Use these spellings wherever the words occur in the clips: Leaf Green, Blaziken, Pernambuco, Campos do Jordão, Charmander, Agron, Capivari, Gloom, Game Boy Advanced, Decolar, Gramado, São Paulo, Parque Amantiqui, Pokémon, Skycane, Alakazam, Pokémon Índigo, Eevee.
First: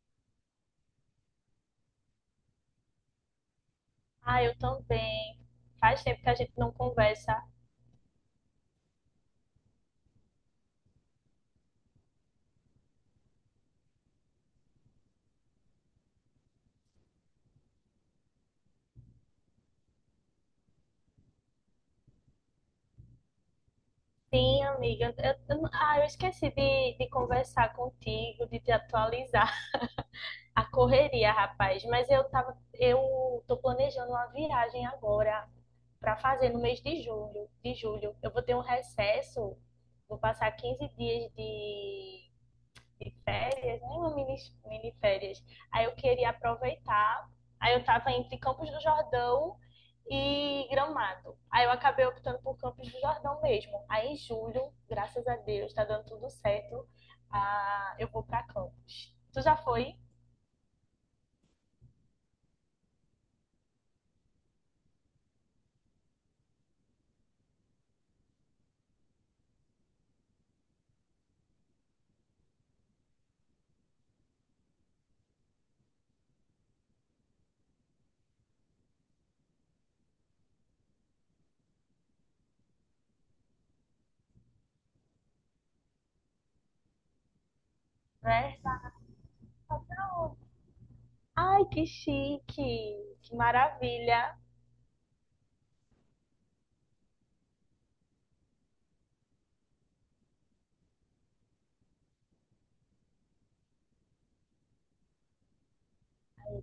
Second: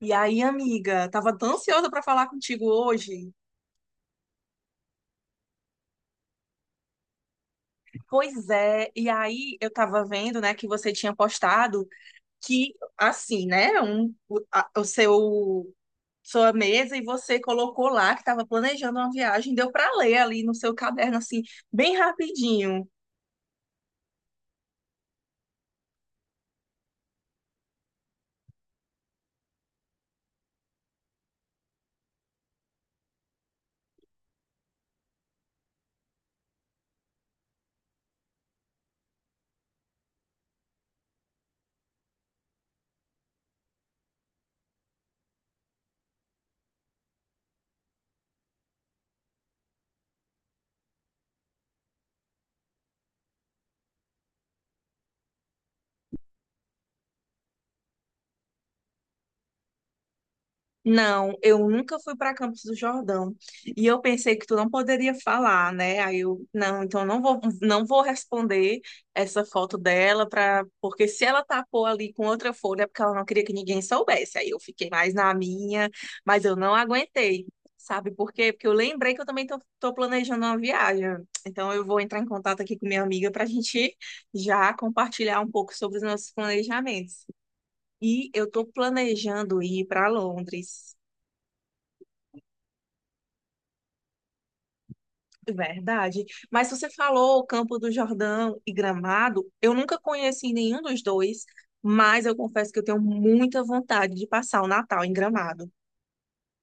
E aí, amiga, tava tão ansiosa para falar contigo hoje. Ah, eu também. Faz tempo que a gente não conversa. Pois é, e aí eu tava vendo, né, que você tinha postado que assim, né, o seu sua mesa e você colocou lá que tava planejando uma viagem, deu para ler ali no seu caderno assim, bem rapidinho. Sim, amiga. Eu esqueci de conversar contigo, de te atualizar. A correria, rapaz. Eu tô planejando uma viagem agora para fazer no mês de de julho. Eu vou ter um recesso, vou passar 15 dias de férias, né? Uma mini férias. Aí eu queria aproveitar. Aí eu tava entre Campos do Jordão e Gramado. Aí eu acabei optando por Campos do Jordão mesmo. Aí em julho, graças a Deus, tá dando tudo certo. Ah, eu vou pra Campos. Tu já foi, Não, eu nunca fui para Campos do Jordão. E eu pensei que tu não poderia falar, né? Aí eu, não, Então eu não vou, não vou responder essa foto dela para, porque se ela tapou ali com outra folha é porque ela não queria que ninguém soubesse. Aí eu fiquei mais na minha, mas eu não aguentei. Sabe por quê? Porque eu lembrei que eu também tô planejando uma viagem. Então eu vou entrar em contato aqui com minha amiga para a gente já compartilhar um pouco sobre os nossos planejamentos. E eu né? estou planejando ir para Londres. Ai, que chique! Que maravilha! Verdade. Mas você falou Campo do Jordão e Gramado, eu nunca conheci nenhum dos dois, mas eu confesso que eu tenho muita vontade de passar o Natal em Gramado.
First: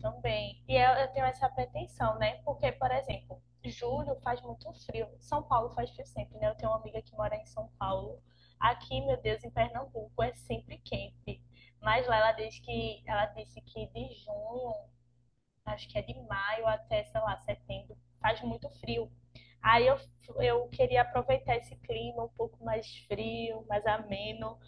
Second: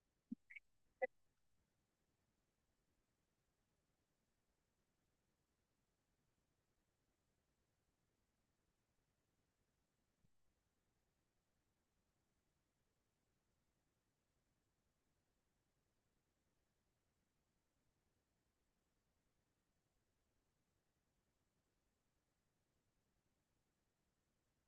Também. Eu tenho essa pretensão, né? Porque, por exemplo, julho faz muito frio. São Paulo faz frio sempre, né? Eu tenho uma amiga que mora em São Paulo. Aqui, meu Deus, em Pernambuco é sempre quente. Mas lá ela diz que ela disse que de junho, acho que é de maio até, sei lá, setembro, faz muito frio. Aí eu, eu queria aproveitar esse clima um pouco mais frio, mais ameno.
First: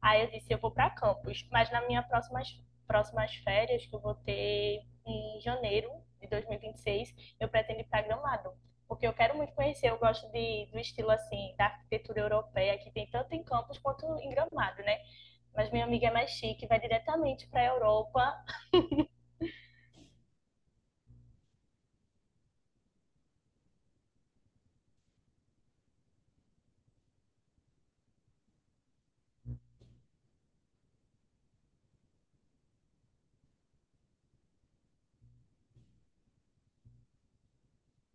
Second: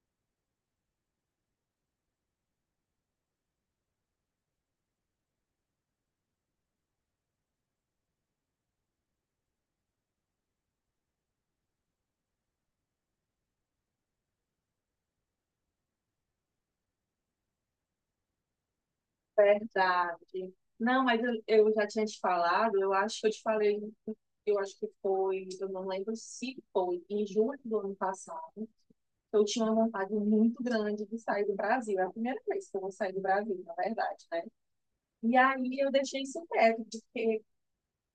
Aí eu disse, eu vou para Campos, mas nas minhas próximas férias, que eu vou ter em janeiro de 2026, eu pretendo ir para Gramado, porque eu quero muito conhecer, eu gosto do estilo assim, da arquitetura europeia, que tem tanto em Campos quanto em Gramado, né? Mas minha amiga é mais chique, vai diretamente para a Europa. Verdade. Não, mas eu já tinha te falado, eu acho que eu te falei, eu acho que foi, eu não lembro se foi, em julho do ano passado, eu tinha uma vontade muito grande de sair do Brasil. É a primeira vez que eu vou sair do Brasil, na verdade, né? E aí eu deixei isso quieto, porque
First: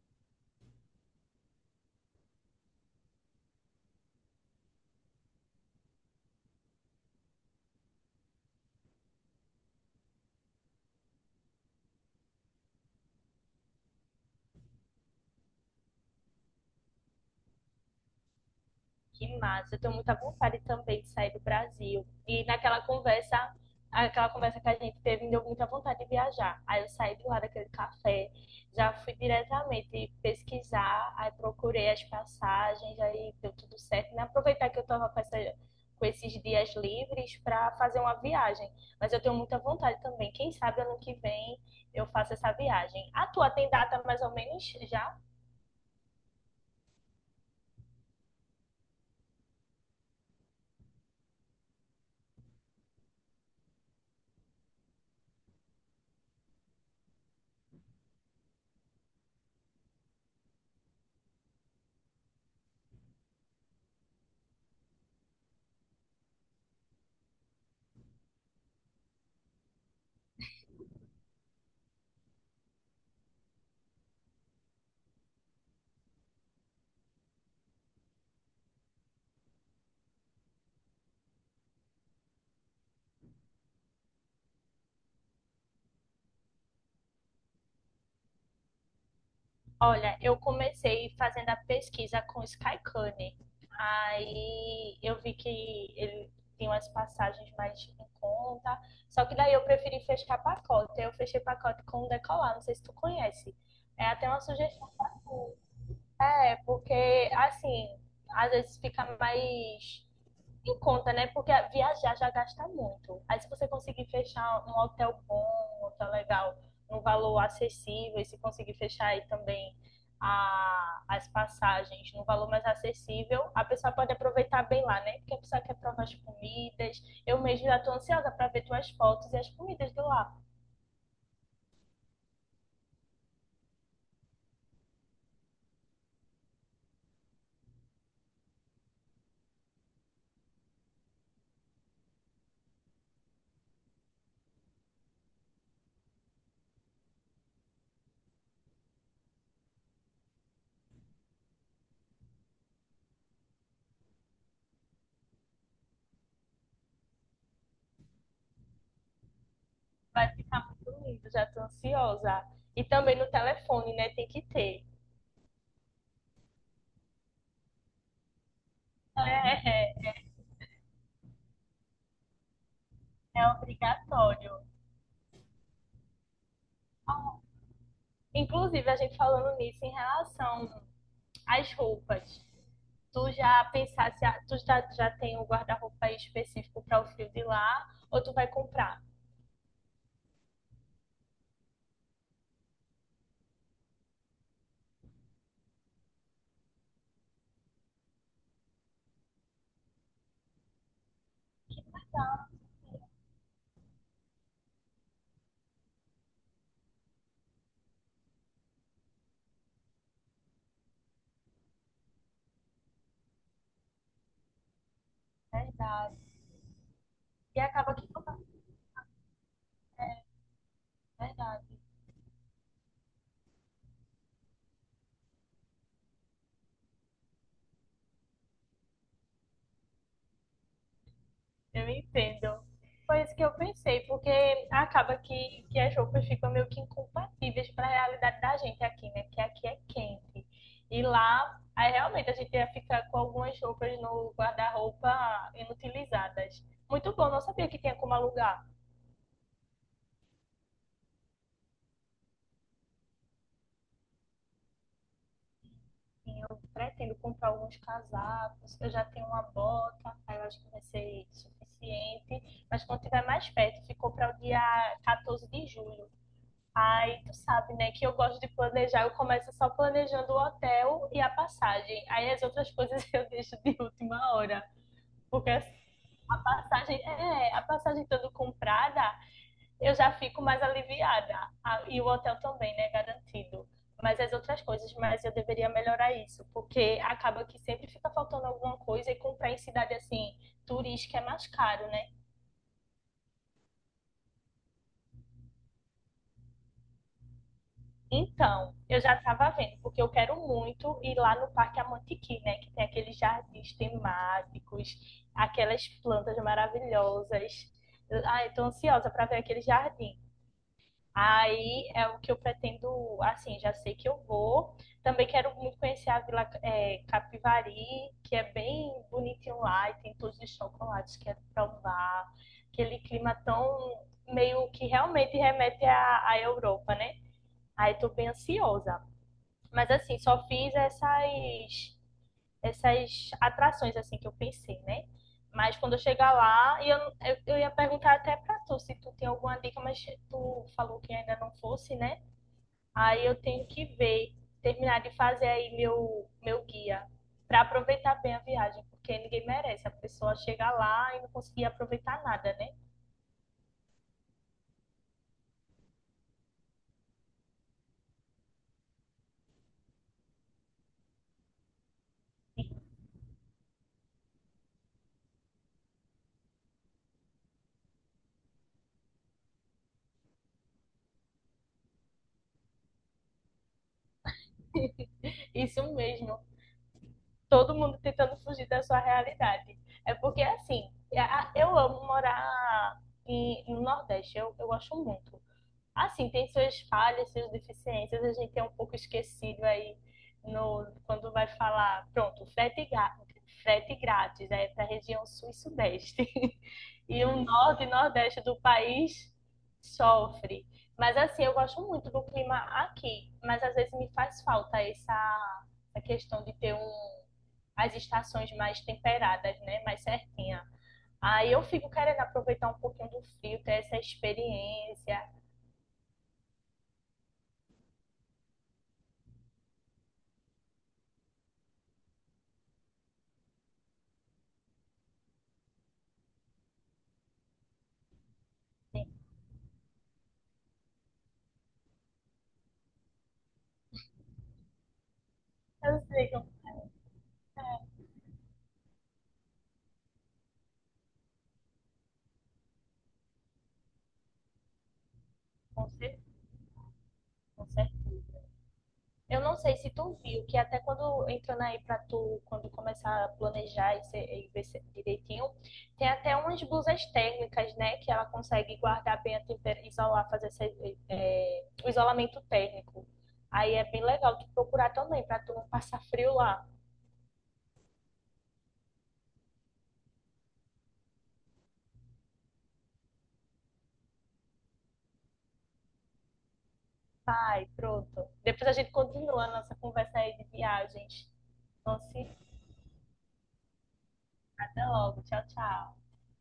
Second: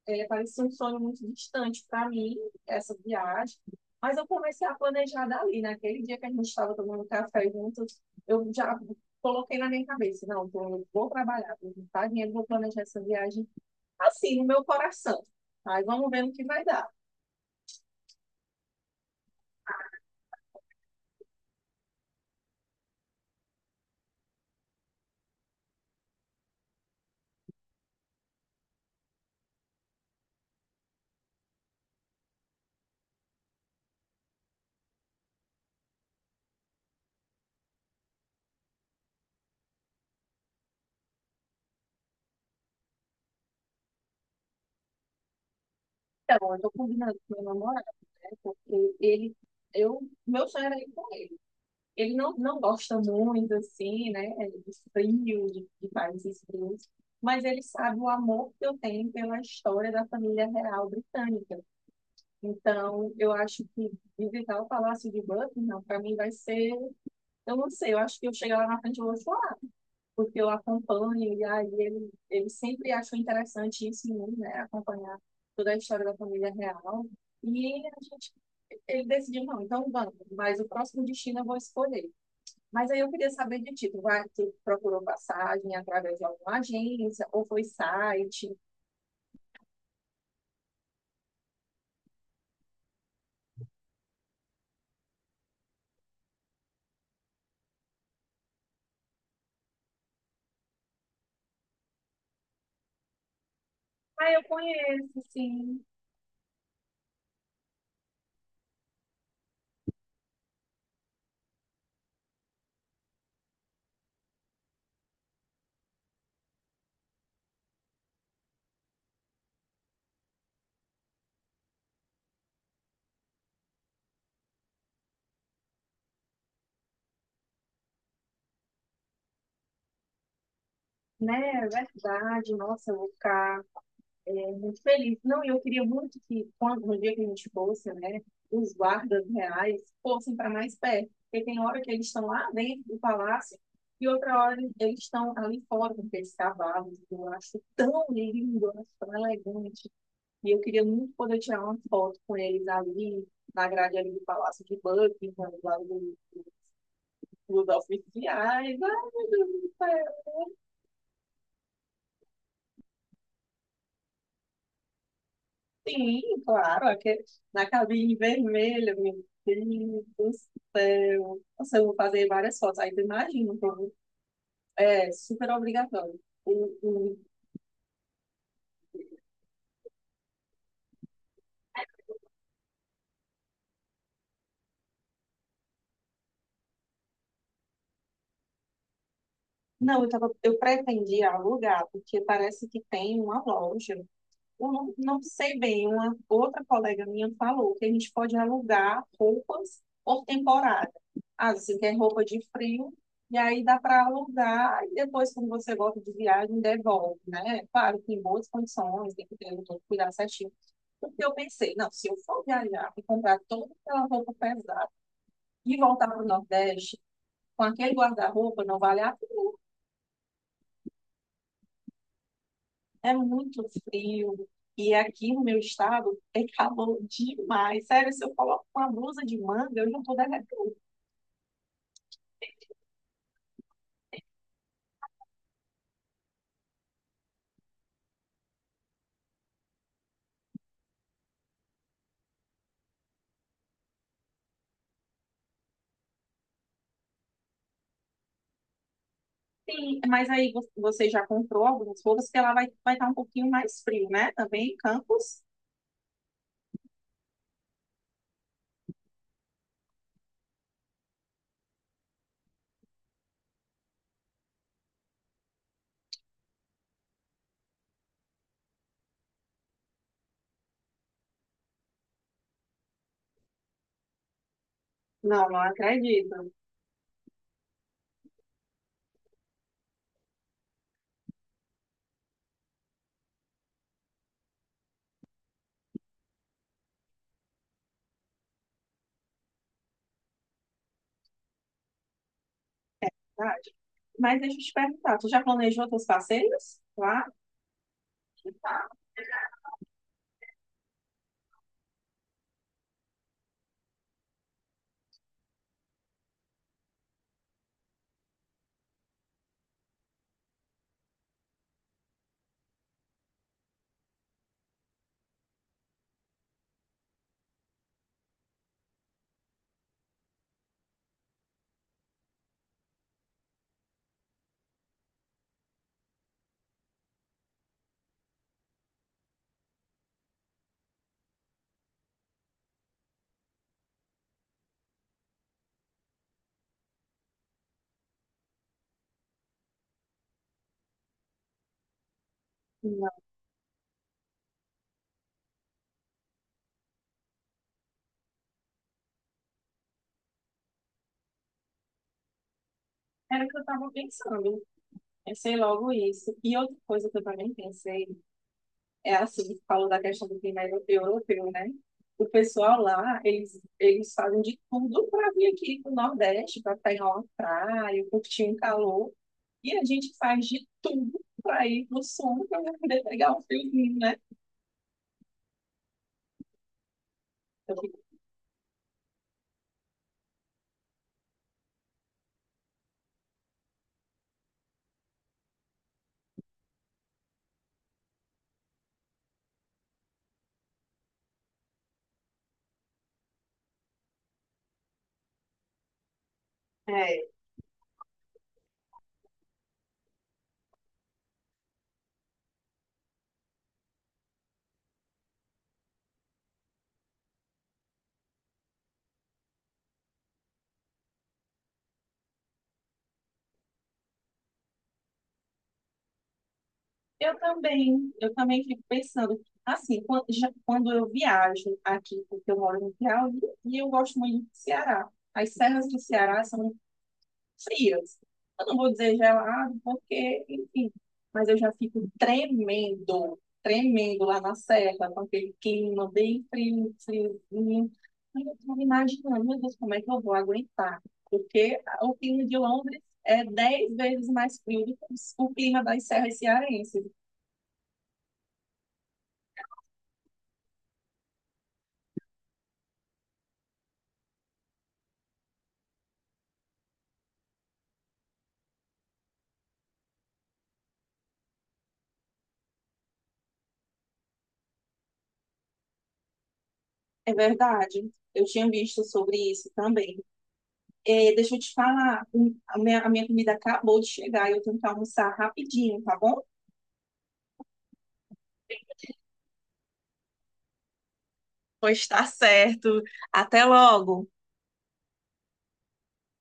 é, parecia um sonho muito distante para mim, essa viagem. Mas eu comecei a planejar dali. Naquele dia que a gente estava tomando café juntos, eu já coloquei na minha cabeça: não, eu vou trabalhar, vou juntar dinheiro, vou planejar essa viagem assim, no meu coração. Mas vamos ver no que vai dar. Que massa, eu tenho muita vontade também de sair do Brasil. Aquela conversa que a gente teve, me deu muita vontade de viajar. Aí eu saí de lá daquele café, já fui diretamente pesquisar, aí procurei as passagens, aí deu tudo certo. E aproveitar que eu estava com esses dias livres para fazer uma viagem. Mas eu tenho muita vontade também. Quem sabe ano que vem eu faço essa viagem. A tua tem data mais ou menos já? Então, eu estou combinando com meu namorado, né? Porque ele, eu, meu sonho era ir com ele. Ele não, não gosta muito, assim, né, de frio, de países frios, mas ele sabe o amor que eu tenho pela história da família real britânica. Então, eu acho que visitar o Palácio de Buckingham, para mim, vai ser. Eu não sei, eu acho que eu chegar lá na frente e vou chorar, porque eu acompanho, e aí ele sempre achou interessante isso em mim, né, acompanhar toda a história da família real. E a gente, ele decidiu, não, então vamos, mas o próximo destino eu vou escolher. Mas aí eu queria saber de ti, tu, vai, tu procurou passagem através de alguma agência ou foi site? Olha, eu comecei fazendo a pesquisa com o Skycane. Aí eu vi que ele tem umas passagens mais em conta. Só que daí eu preferi fechar pacote. Eu fechei pacote com o Decolar, não sei se tu conhece. É até Ah, uma eu sugestão. conheço, sim, É, porque assim, às vezes fica mais em conta, né? Porque viajar já gasta muito. Aí se você conseguir fechar um hotel bom, um hotel legal, num valor acessível, e se conseguir fechar aí também as passagens num valor mais acessível, a pessoa pode aproveitar bem lá, né? Porque a pessoa quer provar as comidas. Eu mesmo já tô ansiosa para ver tuas fotos e as comidas de lá. né? É verdade, nossa, eu vou ficar é, muito feliz. Não, e eu queria muito que quando no dia que a gente fosse, né, os guardas reais fossem para mais perto, porque tem hora que eles estão lá dentro do palácio e outra hora eles estão ali fora com aqueles cavalos. Eu acho tão lindo, eu acho tão elegante. E eu queria muito poder tirar uma foto com eles ali, na grade ali do Palácio de Buckingham, lá do dos oficiais. Ai, meu Deus do céu. Vai ficar muito lindo, já tô ansiosa. E também no telefone, né? Tem que ter. Sim, claro, aqui, na cabine vermelha, meu É, é, Deus é, do céu. Nossa, eu vou fazer várias fotos. Aí tu é imagina, então, obrigatório. é super obrigatório. O- o- Inclusive, a gente falando nisso em relação às roupas. Tu já pensaste, já tem um guarda-roupa específico para o frio de lá, ou tu vai comprar? Não, eu, tava, eu pretendia alugar, porque parece que tem uma loja. Eu não sei bem, uma outra colega minha falou que a gente pode alugar roupas por temporada. Ah, assim, que é roupa de frio, e aí dá para alugar, e depois, quando você volta de viagem, devolve, né? Claro, que em boas condições, tem que ter todo cuidado certinho. Porque eu pensei, não, se eu for viajar e comprar toda aquela roupa pesada e voltar Verdade. para o Nordeste, E com aquele acaba que não. guarda-roupa, não vale a... É, verdade. É muito frio. E aqui no meu estado é calor demais. Sério, se eu coloco uma blusa de manga, eu já tô derretendo. Eu entendo. Foi isso que eu pensei, porque acaba que as roupas ficam meio que incompatíveis para a realidade da gente aqui, né? Que aqui é quente. E lá, aí realmente a gente ia ficar com algumas roupas no guarda-roupa inutilizadas. Muito bom, não sabia que tinha como alugar. Sim, mas aí você já comprou algumas roupas que ela vai estar um pouquinho mais frio, né? Também em Campos? Sim, eu pretendo comprar alguns casacos, eu já tenho uma bota, aí eu acho que vai ser suficiente. Mas quando tiver mais perto, ficou para o dia 14 de julho. Aí tu sabe, né, que eu gosto de planejar, eu começo só planejando o hotel e a passagem. Aí as outras coisas eu deixo de última hora. Não, Porque não assim, acredito. A passagem estando comprada, eu já fico mais aliviada. Ah, e o hotel também, né, garantido. Mas as outras coisas, mas eu deveria melhorar isso, porque acaba que sempre fica faltando alguma coisa e comprar em cidade assim, turística é mais caro, né? É verdade. Mas deixa eu te perguntar, tu já planejou teus passeios? Claro. Então, Tá? eu já estava vendo, porque eu quero muito ir lá no Parque Amantiqui, né? Que tem aqueles jardins temáticos, aquelas plantas maravilhosas. Ah, eu tô ansiosa para ver aquele jardim. Aí é o que eu pretendo, assim, já sei que eu vou. Também quero muito conhecer a Vila Capivari, que é bem bonitinho lá e tem todos os chocolates que quero provar. Aquele clima tão meio que realmente remete à Europa, né? Aí tô bem ansiosa. Mas assim, só fiz essas atrações assim que eu pensei, né? Mas quando eu chegar lá, eu ia perguntar até pra tu se tu tem alguma dica, mas tu falou que ainda não fosse, né? Não, Aí eu tenho que ver, terminar de fazer aí meu guia, pra aproveitar bem a viagem, porque ninguém merece a pessoa chegar lá e não conseguir aproveitar nada, né? era o que eu estava pensando. Pensei logo isso. E outra coisa que eu também pensei é assim, falou da questão do clima europeu, né? O pessoal lá, eles fazem de tudo para vir aqui pro Nordeste, para pegar uma praia, curtir um calor. E a gente faz de tudo para ir pro Sul, para poder pegar um friozinho, né? Isso mesmo. Eu Todo fico- mundo tentando fugir da sua realidade. É porque, assim, eu amo morar no Nordeste, eu acho muito. Assim, tem suas falhas, suas deficiências, a gente é um pouco esquecido aí no, quando vai falar, pronto, frete grátis, é para a região sul e sudeste. É, E o norte e nordeste do país sofre. Mas assim, eu gosto muito do clima aqui, mas às vezes me faz falta essa questão de ter um as estações mais temperadas, né? Mais certinha. Aí eu fico querendo aproveitar um pouquinho do frio, ter essa experiência. eu também fico pensando, assim, quando, já, quando eu viajo aqui, porque eu moro no Piauí, e eu gosto muito do Ceará. As serras do Ceará são frias. Eu não vou Assim. dizer gelado, porque, enfim, mas eu já fico tremendo lá na serra, com aquele Eu clima sei, bem frio, friozinho. Aí eu estou imaginando, meu Deus, como é que eu vou aguentar? Porque o clima de Londres é 10 vezes mais frio do que o clima com das certeza, serras cearenses. com certeza. Eu não sei se tu viu que até quando entrando aí pra tu, quando começar a planejar e ver se- direitinho, tem até umas blusas térmicas, né? Que ela consegue guardar bem a temperatura, isolar, fazer o isolamento térmico. Aí é bem legal tu procurar também, pra tu não passar frio lá. É verdade. Eu tinha visto sobre isso também. Deixa eu te falar, a minha comida acabou de chegar e eu tenho que almoçar rapidinho, tá bom? Vai, pronto. Depois a gente continua a nossa conversa aí de viagens. Pois Então, está se certo. Até logo. até logo. Tchau, tchau.